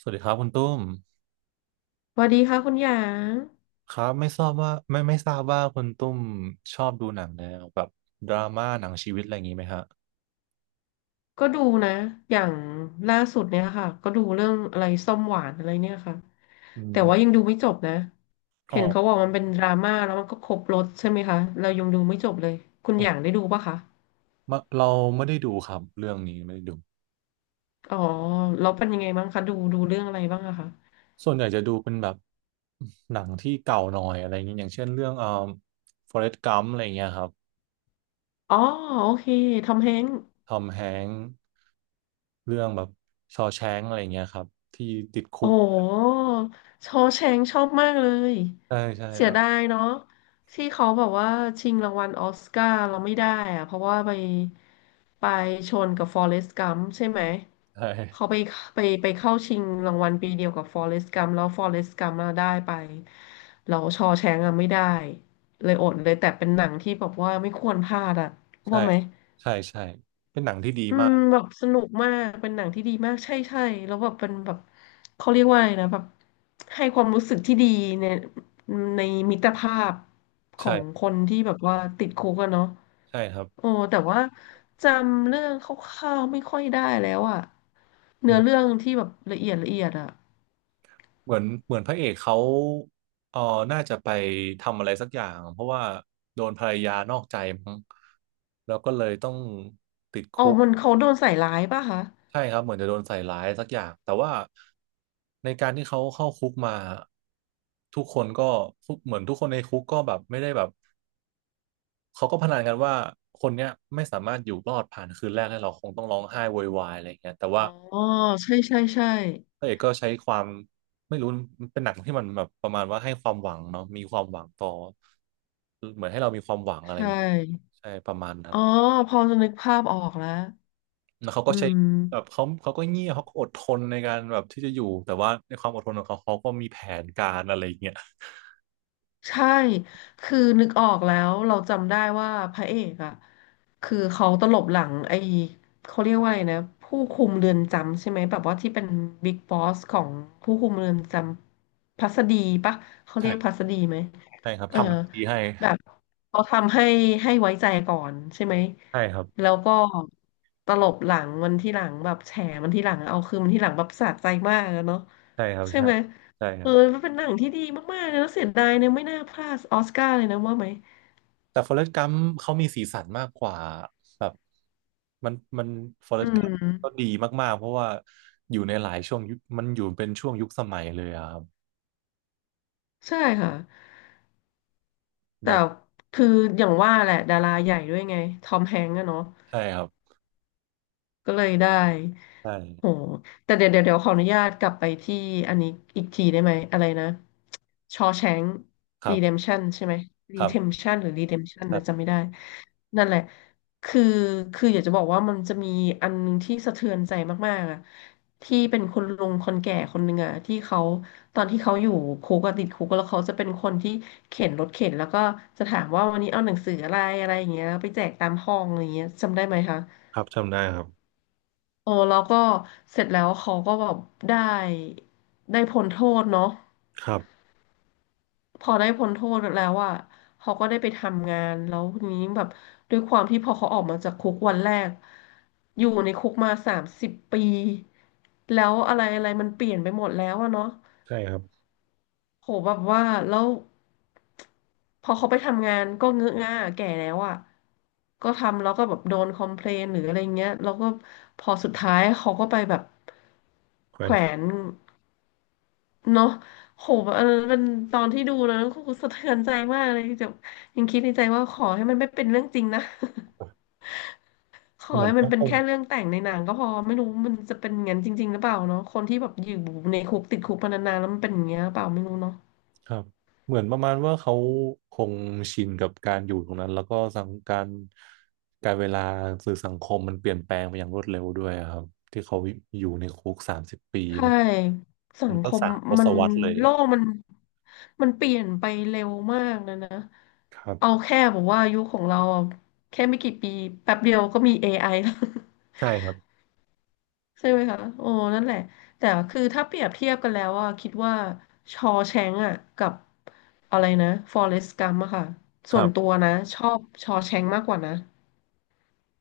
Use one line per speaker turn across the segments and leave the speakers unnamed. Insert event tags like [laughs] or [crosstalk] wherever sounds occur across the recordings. สวัสดีครับคุณตุ้ม
สวัสดีค่ะคุณหยาง
ครับไม่ทราบว่าไม่ทราบว่าคุณตุ้มชอบดูหนังแนวแบบดราม่าหนังชีวิตอะไรอย่างนี้ไหมฮะ
ก็ดูนะอย่างล่าสุดเนี่ยค่ะก็ดูเรื่องอะไรส้มหวานอะไรเนี่ยค่ะ
อื
แต่
ม
ว่ายังดูไม่จบนะ
อ๋อ
เห็นเขาบอกมันเป็นดราม่าแล้วมันก็ครบรสใช่ไหมคะเรายังดูไม่จบเลยคุณ
อ๋อ
หยางได้ดูปะคะ
มาเราไม่ได้ดูครับเรื่องนี้ไม่ได้ดู
อ๋อแล้วเป็นยังไงบ้างคะดูเรื่องอะไรบ้างอะคะ
ส่วนใหญ่จะดูเป็นแบบหนังที่เก่าหน่อยอะไรอย่างนี้ยอย่างเช่นเรื่องForrest Gump อะไรอย่างเงี้ยครับ
อ๋อโอเคทอมแฮงค์
ทอมแฮงค์เรื่องแบบชอว์แชงกอะไรอย่างเงี้ยครับที่ติดคุ
โอ้
ก
โอว์แชงก์ชอบมากเลย
ใช่ใช่
เสี
เอ
ย
อ
ดายเนาะที่เขาแบบว่าชิงรางวัลออสการ์เราไม่ได้อะเพราะว่าไปชนกับฟอเรสต์กัมใช่ไหม
ใช่
เขาไปเข้าชิงรางวัลปีเดียวกับฟอเรสต์กัมแล้วฟอเรสต์กัมมาได้ไปเราชอว์แชงก์อะไม่ได้เลยอดเลยแต่เป็นหนังที่แบบว่าไม่ควรพลาดอะ
ใช่
ว่าไหม
ใช่ใช่เป็นหนังที่ดี
อื
มา
ม
ก
แบบสนุกมากเป็นหนังที่ดีมากใช่ใช่แล้วแบบเป็นแบบเขาเรียกว่าอะไรนะแบบให้ความรู้สึกที่ดีในในมิตรภาพของ
ใช่
คนที่แบบว่าติดคุกอะเนาะ
ใช่ครับ
โอ้แต่ว่าจำเรื่องคร่าวๆไม่ค่อยได้แล้วอะเนื้อเรื่องที่แบบละเอียดละเอียดอะ
เหมือนพระเอกเขาเออน่าจะไปทำอะไรสักอย่างเพราะว่าโดนภรรยานอกใจมั้งแล้วก็เลยต้อง
อ๋อมันเขาโดนใส่ร้ายป่ะคะ
ใช่ครับเหมือนจะโดนใส่ร้ายสักอย่างแต่ว่าในการที่เขาเข้าคุกมาทุกคนก็ทุกเหมือนทุกคนในคุกก็แบบไม่ได้แบบเขาก็พนันกันว่าคนเนี้ยไม่สามารถอยู่รอดผ่านคืนแรกได้หรอกคงต้องร้องไห้โวยวายอะไรอย่างเงี้ยแต่ว่า
อ๋อใช่ใช่ใช่
พระเอกก็ใช้ความไม่รู้มันเป็นหนังที่มันแบบประมาณว่าให้ความหวังเนาะมีความหวังต่อเหมือนให้เรามีความหวังอะ
ใช
ไร
่
ใช่ประมาณนั้
อ๋
น
อพอจะนึกภาพออกแล้ว
แล้วเขา
อื
ก็ใช้
ม
แบบเขาก็เงียบเขาก็อดทนในการแบบที่จะอยู่แต่ว่าในความอดทนของเขาเขาก็มีแผนการอะไรอย่างเงี้ย
ใช่ คือนึกออกแล้วเราจำได้ว่าพระเอกอ่ะคือเขาตลบหลังไอ้เขาเรียกว่าอะไรนะผู้คุมเรือนจำใช่ไหมแบบว่าที่เป็นบิ๊กบอสของผู้คุมเรือนจำพัสดีปะเขาเรียกพั
ใช่
สดีไหม
ใช่ครับ
เออ
ทำทีให้
แบบเขาทำให้ให้ไว้ใจก่อนใช่ไหม
ใช่ครับ
แล้วก็ตลบหลังมันที่หลังแบบแฉมันที่หลังเอาคืนมันที่หลังแบบสะใจมากอะเนาะ
ใช่ครับ
ใช่
ใช่
ไหม
ใช่ค
เออ
รับ
มันเป็นหนังที่ดีมากๆเลยแล้วเสียดายเนี่ยไม่น่าพลาดออสการ์เลยนะว่าไหม
แต่ Forrest Gump เขามีสีสันมากกว่าแบบมัน
อื
Forrest Gump ก็
ม
ดีมากๆเพราะว่าอยู่ในหลายช่วงยุคมันอยู่เป็นช่วงยุคสมัยเลยอะครับ
ใช่ค่ะ แต่
แบบ
คืออย่างว่าแหละดาราใหญ่ด้วยไง ทอมแฮงก์อะเนาะ
ใช่ครับ
ก็เลยได้
ใช่
โหแต่เดี๋ยวขออนุญาตกลับไปที่อันนี้อีกทีได้ไหมอะไรนะชอแชง
ครั
รีเดม
บ
ชันใช่ไหมรี
ครั
เทม
บ
ชันหรือรีเดมชัน
ครั
นะจำ
บ
ไม่ได้นั่นแหละคือคืออยากจะบอกว่ามันจะมีอันหนึงที่สะเทือนใจมากๆอะที่เป็นคนลุงคนแก่คนหนึ่งอะที่เขาตอนที่เขาอยู่คุกอะติดคุกแล้วเขาจะเป็นคนที่เข็นรถเข็นแล้วก็จะถามว่าวันนี้เอาหนังสืออะไรอะไรอย่างเงี้ยไปแจกตามห้องอะไรอย่างเงี้ยจำได้ไหมคะ
ครับจำได้ครับ
โอ้แล้วก็เสร็จแล้วเขาก็แบบได้ได้พ้นโทษเนาะ
ครับ
พอได้พ้นโทษแล้วอ่ะเขาก็ได้ไปทำงานแล้วทีนี้แบบด้วยความที่พอเขาออกมาจากคุกวันแรกอยู่ในคุกมา30 ปีแล้วอะไรอะไรมันเปลี่ยนไปหมดแล้วอะเนาะ
ใช่ครับ
โหแบบว่าแล้วพอเขาไปทำงานก็เงอะง่าแก่แล้วอ่ะก็ทำแล้วก็แบบโดนคอมเพลนหรืออะไรเงี้ยแล้วก็พอสุดท้ายเขาก็ไปแบบ
แขว
แข
น
วนเนาะโหแบบเออมันตอนที่ดูนะก็คือสะเทือนใจมากเลยจะยังคิดในใจว่าขอให้มันไม่เป็นเรื่องจริงนะ [laughs] ขอ
เหมือน
ให้มัน
เขา
เป็
ค
น
ง
แค่เรื่องแต่งในหนังก็พอไม่รู้มันจะเป็นอย่างนั้นจริงๆหรือเปล่าเนาะคนที่แบบอยู่ในคุกติดคุกมานานๆแล้วมันเป็นอย่างเงี้ยหรือเปล่าไม่รู้เนาะ
ครับเหมือนประมาณว่าเขาคงชินกับการอยู่ตรงนั้นแล้วก็สังการการเวลาสื่อสังคมมันเปลี่ยนแปลงไปอย่างรวดเร็วด้วยอะครับที่เขาอยู่ในคุก30 ปี
ใช่สั
มัน
งค
ก็
ม
สามท
มั
ศ
น
วรรษเลย
โลกมันเปลี่ยนไปเร็วมากนะนะ
ครั
เอา
บ
แค่บอกว่ายุคของเราอะแค่ไม่กี่ปีแป๊บเดียวก็มี AI แล้ว
ใช่ครับ
[laughs] ใช่ไหมคะโอ้นั่นแหละแต่คือถ้าเปรียบเทียบกันแล้วอะคิดว่าชอแชงก์อะกับอะไรนะฟอเรสต์กัมอะค่ะ
ค
ส่ว
รั
นตั
บ
วนะชอบชอแชงก์มากกว่านะ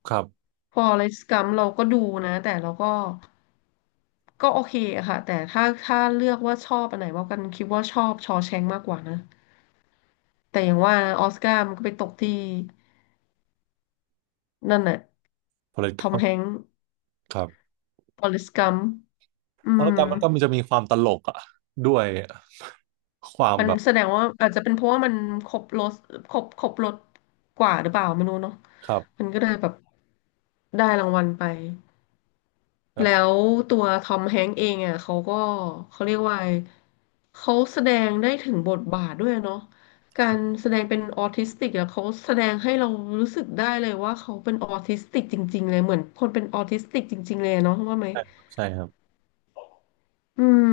ครับ
ฟอเรสต์กัมเราก็ดูนะแต่เราก็ก็โอเคอะค่ะแต่ถ้าเลือกว่าชอบอันไหนมากกันคิดว่าชอบชอแชงมากกว่านะแต่อย่างว่าออสการ์มันก็ไปตกที่นั่นแหละทอม
political
แฮงค์
ครับ
ฟอเรสต์กัมอื
เพรรณ
ม
การมมันก็มันจะมีความตลกอ่ะด้วยอะความ
มัน
แบบ
แสดงว่าอาจจะเป็นเพราะว่ามันครบรสครบรสกว่าหรือเปล่าไม่รู้เนาะ
ครั
มั
บ
นก็เลยแบบได้รางวัลไป
แบบ
แล้วตัวทอมแฮงค์เองอ่ะเขาก็เขาเรียกว่าไงเขาแสดงได้ถึงบทบาทด้วยเนาะการแสดงเป็นออทิสติกอ่ะเขาแสดงให้เรารู้สึกได้เลยว่าเขาเป็นออทิสติกจริงๆเลยเหมือนคนเป็นออทิสติกจริงๆเลยเนาะว่าไหม
ใช่ครับใช่ครับ
อืม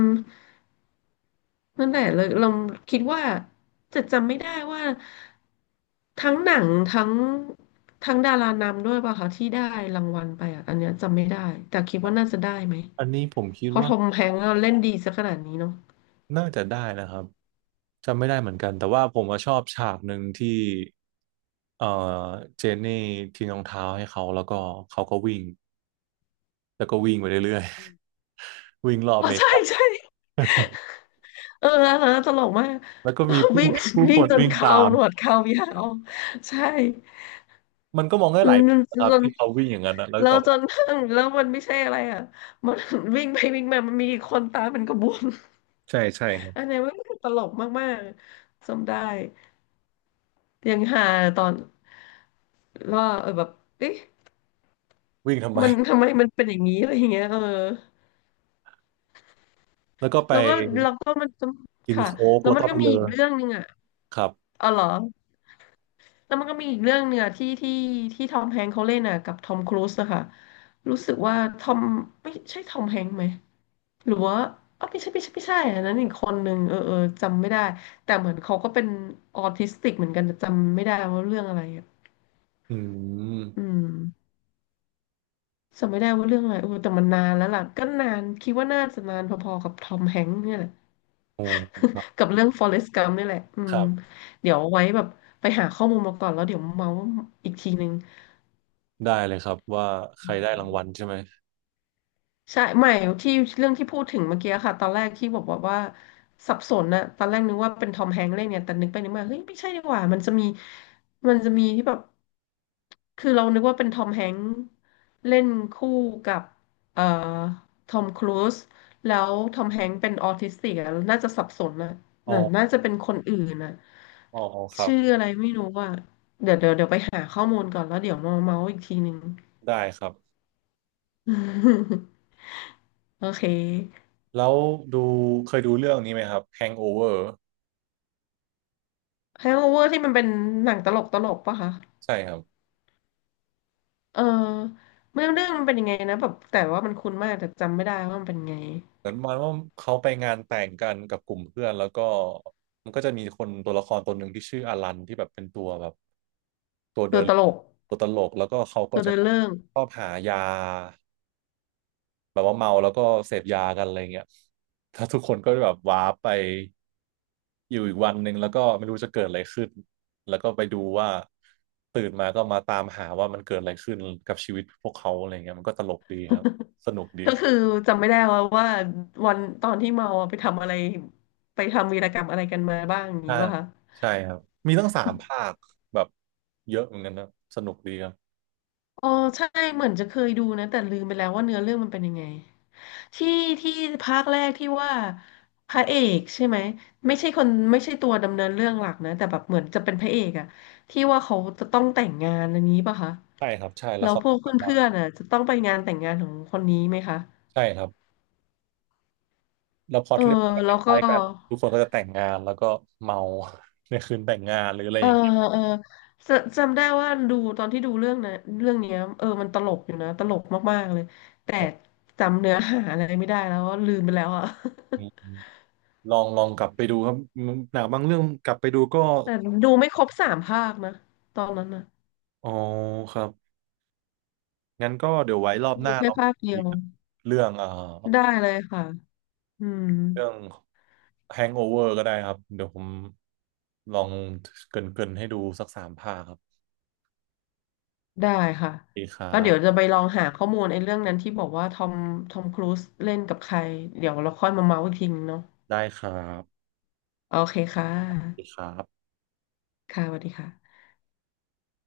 นั่นแหละเลยเราคิดว่าจะจำไม่ได้ว่าทั้งหนังทั้งทั้งดารานำด้วยป่ะคะที่ได้รางวัลไปอ่ะอันเนี้ยจำไม่ได้แต่คิดว่าน่าจะได้ไหม
อันนี้ผมคิด
เพราะท
ว่า
อมแฮงก์เล่นดีซะขนาดนี้เนาะ
น่าจะได้นะครับจำไม่ได้เหมือนกันแต่ว่าผมว่าชอบฉากหนึ่งที่เอ่อเจนนี่ทิ้งรองเท้าให้เขาแล้วก็เขาก็วิ่งแล้วก็วิ่งไปเรื่อย
อ
ๆ [laughs] วิ่งรอบ
๋
อ
อ
เมริ
ใช่
กา
ใช่เอออันนั้นตลกมาก
แล้วก็มีผู้
วิ่ง
ผู้ค
วิ่ง
น
จน
วิ่ง
เข่า
ตาม
หนวดเข่ายาวใช่
มันก็มองได้หลายแบ
เรา
บ
จ
นะครับ
น
ที่เขาวิ่งอย่างนั้นนะแล้ว
แล้
แต่
วจน [laughs] แล้วมันไม่ใช่อะไรอ่ะมันวิ่งไปวิ่งมามันมีอีกคนตามเป็นกระบวน
ใช่ใช่ครับ
[laughs] อันนี้มันตลกมากๆจำได้ยังหาตอนว่าเออแบบเอ๊ะ
วิ่งทำไม
มันทำไมมันเป็นอย่างนี้อะไรอย่างเงี้ยเออ
แล้วก็ไป
แล้วก็แล้วก็มันจะ
กิน
ค่ะ
โค้ก
แล้ว
แล้ว
มัน
ก็ไป
ก็มี
เล
อี
อ
กเรื่องหนึ่งอ่ะ
ครับ
อ๋อเหรอ แล้วมันก็มีอีกเรื่องเนี่ยที่ทอมแฮงค์เขาเล่นอ่ะกับทอมครูซนะคะรู้สึกว่าทอมไม่ใช่ทอมแฮงค์ไหมหรือว่าอ๋อไม่ใช่อันนั้นอีกคนหนึ่งเออเออจำไม่ได้แต่เหมือนเขาก็เป็นออทิสติกเหมือนกันแต่จำไม่ได้ว่าเรื่องอะไรอ่ะ
อืม
อืมจำไม่ได้ว่าเรื่องอะไรโอ้แต่มันนานแล้วล่ะก็นานคิดว่าน่าจะนานพอๆกับทอมแฮงค์เนี่ยแหละ
โอ้ครับ
[laughs] กับเรื่องฟอเรสต์กัมป์นี่แหละอื
ค
ม
รับ
เดี๋ยวเอาไว้แบบไปหาข้อมูลมาก่อนแล้วเดี๋ยวมาเมาอีกทีนึง
ได้เลยครับว่าใครได้รางวัลใช่ไหม
ใช่ไม่ที่เรื่องที่พูดถึงเมื่อกี้ค่ะตอนแรกที่บอกว่าสับสนนะตอนแรกนึกว่าเป็นทอมแฮงค์เล่นเนี่ยแต่นึกไปนึกมาเฮ้ยไม่ใช่ดีกว่ามันจะมีที่แบบคือเรานึกว่าเป็นทอมแฮงค์เล่นคู่กับเอ่อทอมครูซแล้วทอมแฮงค์เป็นออทิสติกอะน่าจะสับสนนะ
อ๋อ
แต่น่าจะเป็นคนอื่นนะ
อ๋อครั
ชื่อ
บ
อะไรไม่รู้ว่าเดี๋ยวไปหาข้อมูลก่อนแล้วเดี๋ยวมาเมาส์อีกทีนึง
ได้ครับ
[laughs] โอเค
แล้วดูเคยดูเรื่องนี้ไหมครับ Hangover
Hangover ที่มันเป็นหนังตลกปะคะ
ใช่ครับ
เออเรื่องเรื่องมันเป็นยังไงนะแบบแต่ว่ามันคุ้นมากแต่จำไม่ได้ว่ามันเป็นไง
เหมือนประมันว่าเขาไปงานแต่งกันกับกลุ่มเพื่อนแล้วก็มันก็จะมีคนตัวละครตัวหนึ่งที่ชื่ออลันที่แบบเป็นตัวแบบตัว
ตั
เดิ
ว
น
ตลก
ตัวตลกแล้วก็เขาก็
ตัว
จะ
เดินเรื่อง
ชอบหายา แบบว่าเมาแล้วก็เสพยากันอะไรเงี้ยถ้าทุกคนก็แบบว้าร์ปไปอยู่อีกวันหนึ่งแล้วก็ไม่รู้จะเกิดอะไรขึ้นแล้วก็ไปดูว่าตื่นมาก็มาตามหาว่ามันเกิดอะไรขึ้นกับชีวิตพวกเขาอะไรเงี้ยมันก็ตลกดีครับสนุกดี
ก็คือจำไม่ได้ว่าวันตอนที่เมาอะไปทำอะไรไปทำวีรกรรมอะไรกันมาบ้างอย่าง
ใช่
นี้ป่ะคะ
ใช่ครับมีตั้งสามภาคแบบเยอะเหมือนกันนะสนุกดีครับ
อ๋อใช่เหมือนจะเคยดูนะแต่ลืมไปแล้วว่าเนื้อเรื่องมันเป็นยังไง ที่ที่ภาคแรกที่ว่าพระเอกใช่ไหมไม่ใช่คนไม่ใช่ตัวดำเนินเรื่องหลักนะแต่แบบเหมือนจะเป็นพระเอกอะที่ว่าเขาจะต้องแต่งงานอันนี้ป่ะคะ
ใช่ครับใช่แล้
แล้
ว
ว
เขา
พวกเพื่อนๆอะจะต้องไปงานแต่งงานของคนนี้ไหมคะ
ใช่ครับแล้วพล็อ
เอ
ต
อ
เรื่องก็ค
แล้วก็
ล้ายๆกันทุกคนก็จะแต่งงานแล้วก็เมา [laughs] ในคืนแต่งงานหรืออะไร
เอ
อ
อ
ย่างเงี้ย
เออจะจำได้ว่าดูตอนที่ดูเรื่องนะเรื่องเนี้ยเออมันตลกอยู่นะตลกมากๆเลยแต่
ครั
จำเนื้อหาอะไรไม่ได้แล้วว่าลืมไปแล้วอะ
บ ลองกลับไปดูครับหนังบางเรื่องกลับไปดูก็
[laughs] แต่ดูไม่ครบสามภาคนะตอนนั้นนะ
อ๋อครับงั้นก็เดี๋ยวไว้รอบห
ดู
น้า
แค่
เรา
ภาคเดี
คุ
ย
ย
ว
กันเรื่อง
ได้เลยค่ะอืม
เรื่อง Hangover ก็ได้ครับเดี๋ยวผมลองเกรินๆให้ดูสักสามภาคครับ
ได้ค่ะ
ดีครั
แล้วเดี๋ยว
บ
จะไปลองหาข้อมูลไอ้เรื่องนั้นที่บอกว่าทอมครูซเล่นกับใคร เดี๋ยวเราค่อยมาเมาส์อีกทีนึงเนาะ
ได้ครับ
โอเคค่ะ
ดีครับ
ค่ะสวัสดีค่ะ